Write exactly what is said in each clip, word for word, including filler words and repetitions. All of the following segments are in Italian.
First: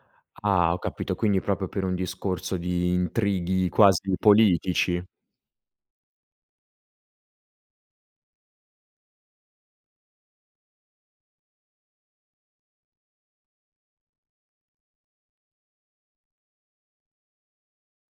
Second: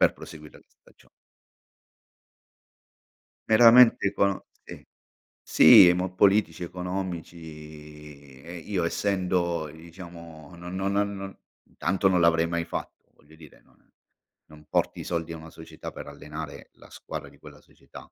Per proseguire la Ah, ho stagio capito quindi propio per un discorso di intrighi Veramente quasi econo sì, politici. sì mo politici economici e io essendo diciamo non no no no, tanto non l'avrei mai fatto voglio dire non non porti i soldi a una società per allenare la squadra di quella società.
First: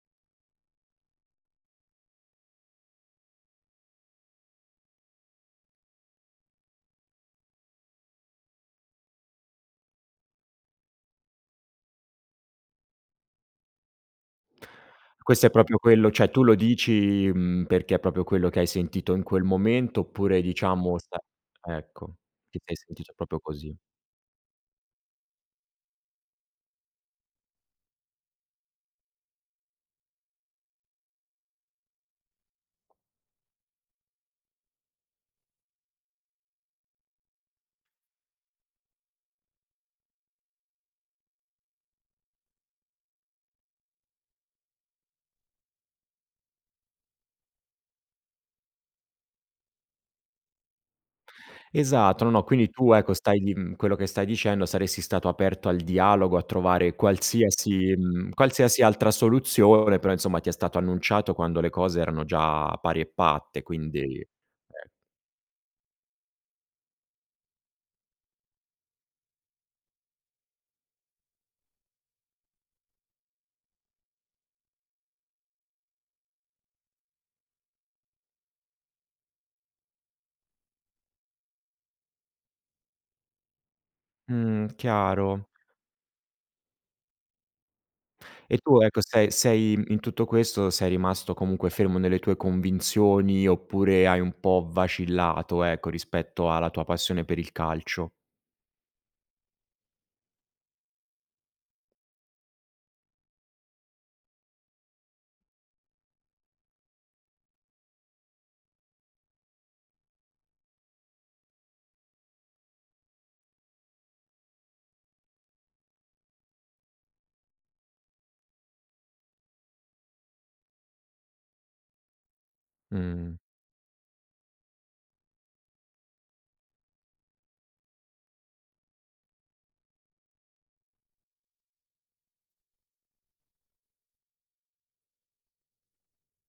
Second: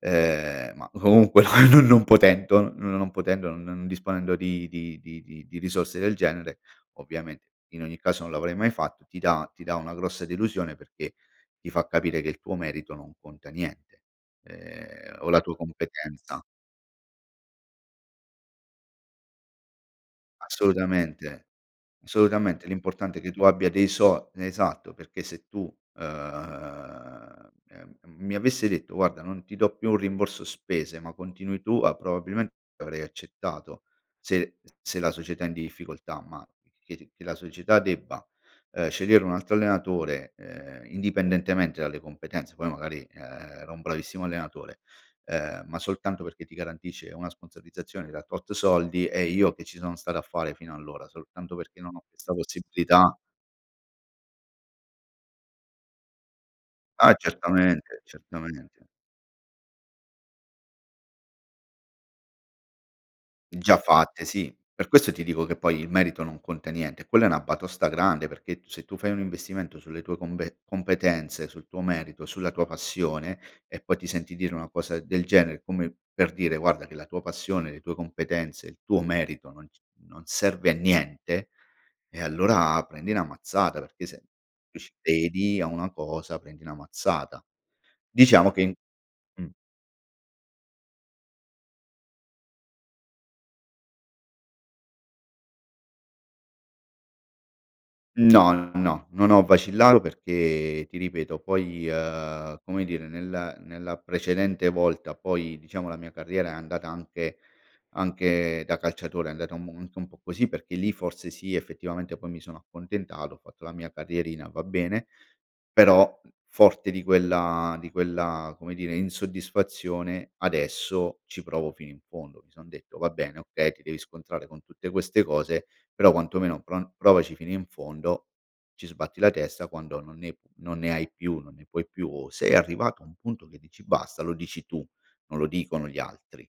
Ehm, ma comunque non non potento non potendo, n non disponendo di di di di di risorse del genere, ovviamente in ogni caso non l'avrei mai fatto, ti dà ti dà una grossa delusione perché ti fa capire che il tuo merito non conta niente ehm, o la Questo è tua propio quello ceh, competenza. tu lo dici, mhmm, perché è propio quello che hai sentito in quel momento oppure diciamo sa Assolutamente, ecco, ti assolutamente sei sentito l'importante è che proprio tu abbia così. dei so esatto, perché se tu ehm, ehm, mi avesse detto: "Guarda non ti do più un rimborso spese, ma continui tu, a", probabilmente avrei accettato se se la società è in difficoltà, ma che che la società debba, ehm, scegliere un altro allenatore, ehm, indipendentemente dalle competenze, poi magari. ehm, era un bravissimo allenatore, ehm, ma soltanto perché ti garantisce una sponsorizzazione da tot soldi eh, io che ci sono stato a fare fino allora soltanto perché non ho Esatto, no, questa no. Quindi tu ecco possibilità stai lì mhmm, quello che stai dicendo saresti stato aperto al dialogo a trovare Ah qualsiasi, certamente, mhmm, qualsiasi certamente. altra soluzione, però insomma ti è stato annunciato quando le cose erano già pari e patte, Già quindi fatte eh. sì, per questo ti dico che poi il merito non conta niente, quella è una batosta grande perché t se tu fai un investimento sulle tue combe competenze, sul tuo merito, sulla tua passione e poi ti senti dire una cosa del genere come per dire: "Guarda che la tua passione, le tue competenze, il tuo merito non c non serve a niente", e allora prendi una mazzata perché se Mhmm, c chiaro. vedi a una cosa prendi una mazzata. Diciamo E che tu ecco sei mh. sei in tutto questo sei rimasto comunque fermo nelle tue convinzioni oppure hai un po' vacillato, ecco rispetto alla tua passione per il calcio? No, no, no, no, non ho vacillato perché ti ripeto poi ehm, come dire nel nella precedente volta poi diciamo la mia carriera è andata anche anche da calciatore è andata u anche un po' così, perché lì forse sì effettivamente poi mi sono accontentato, ho fatto la mia carrierina va bene, però forte di quella di quella come dire insoddisfazione adesso ci provo fino in fondo. Mi son detto: "Va bene, Mh. okay ti devi scontrare con tutte queste cose, però quantomeno pro provaci fino in fondo, ci sbatti la testa quando non ne non ne hai più, non ne puoi più o sei arrivato a un punto che dici basta, lo dici tu, non lo dicono gli altri."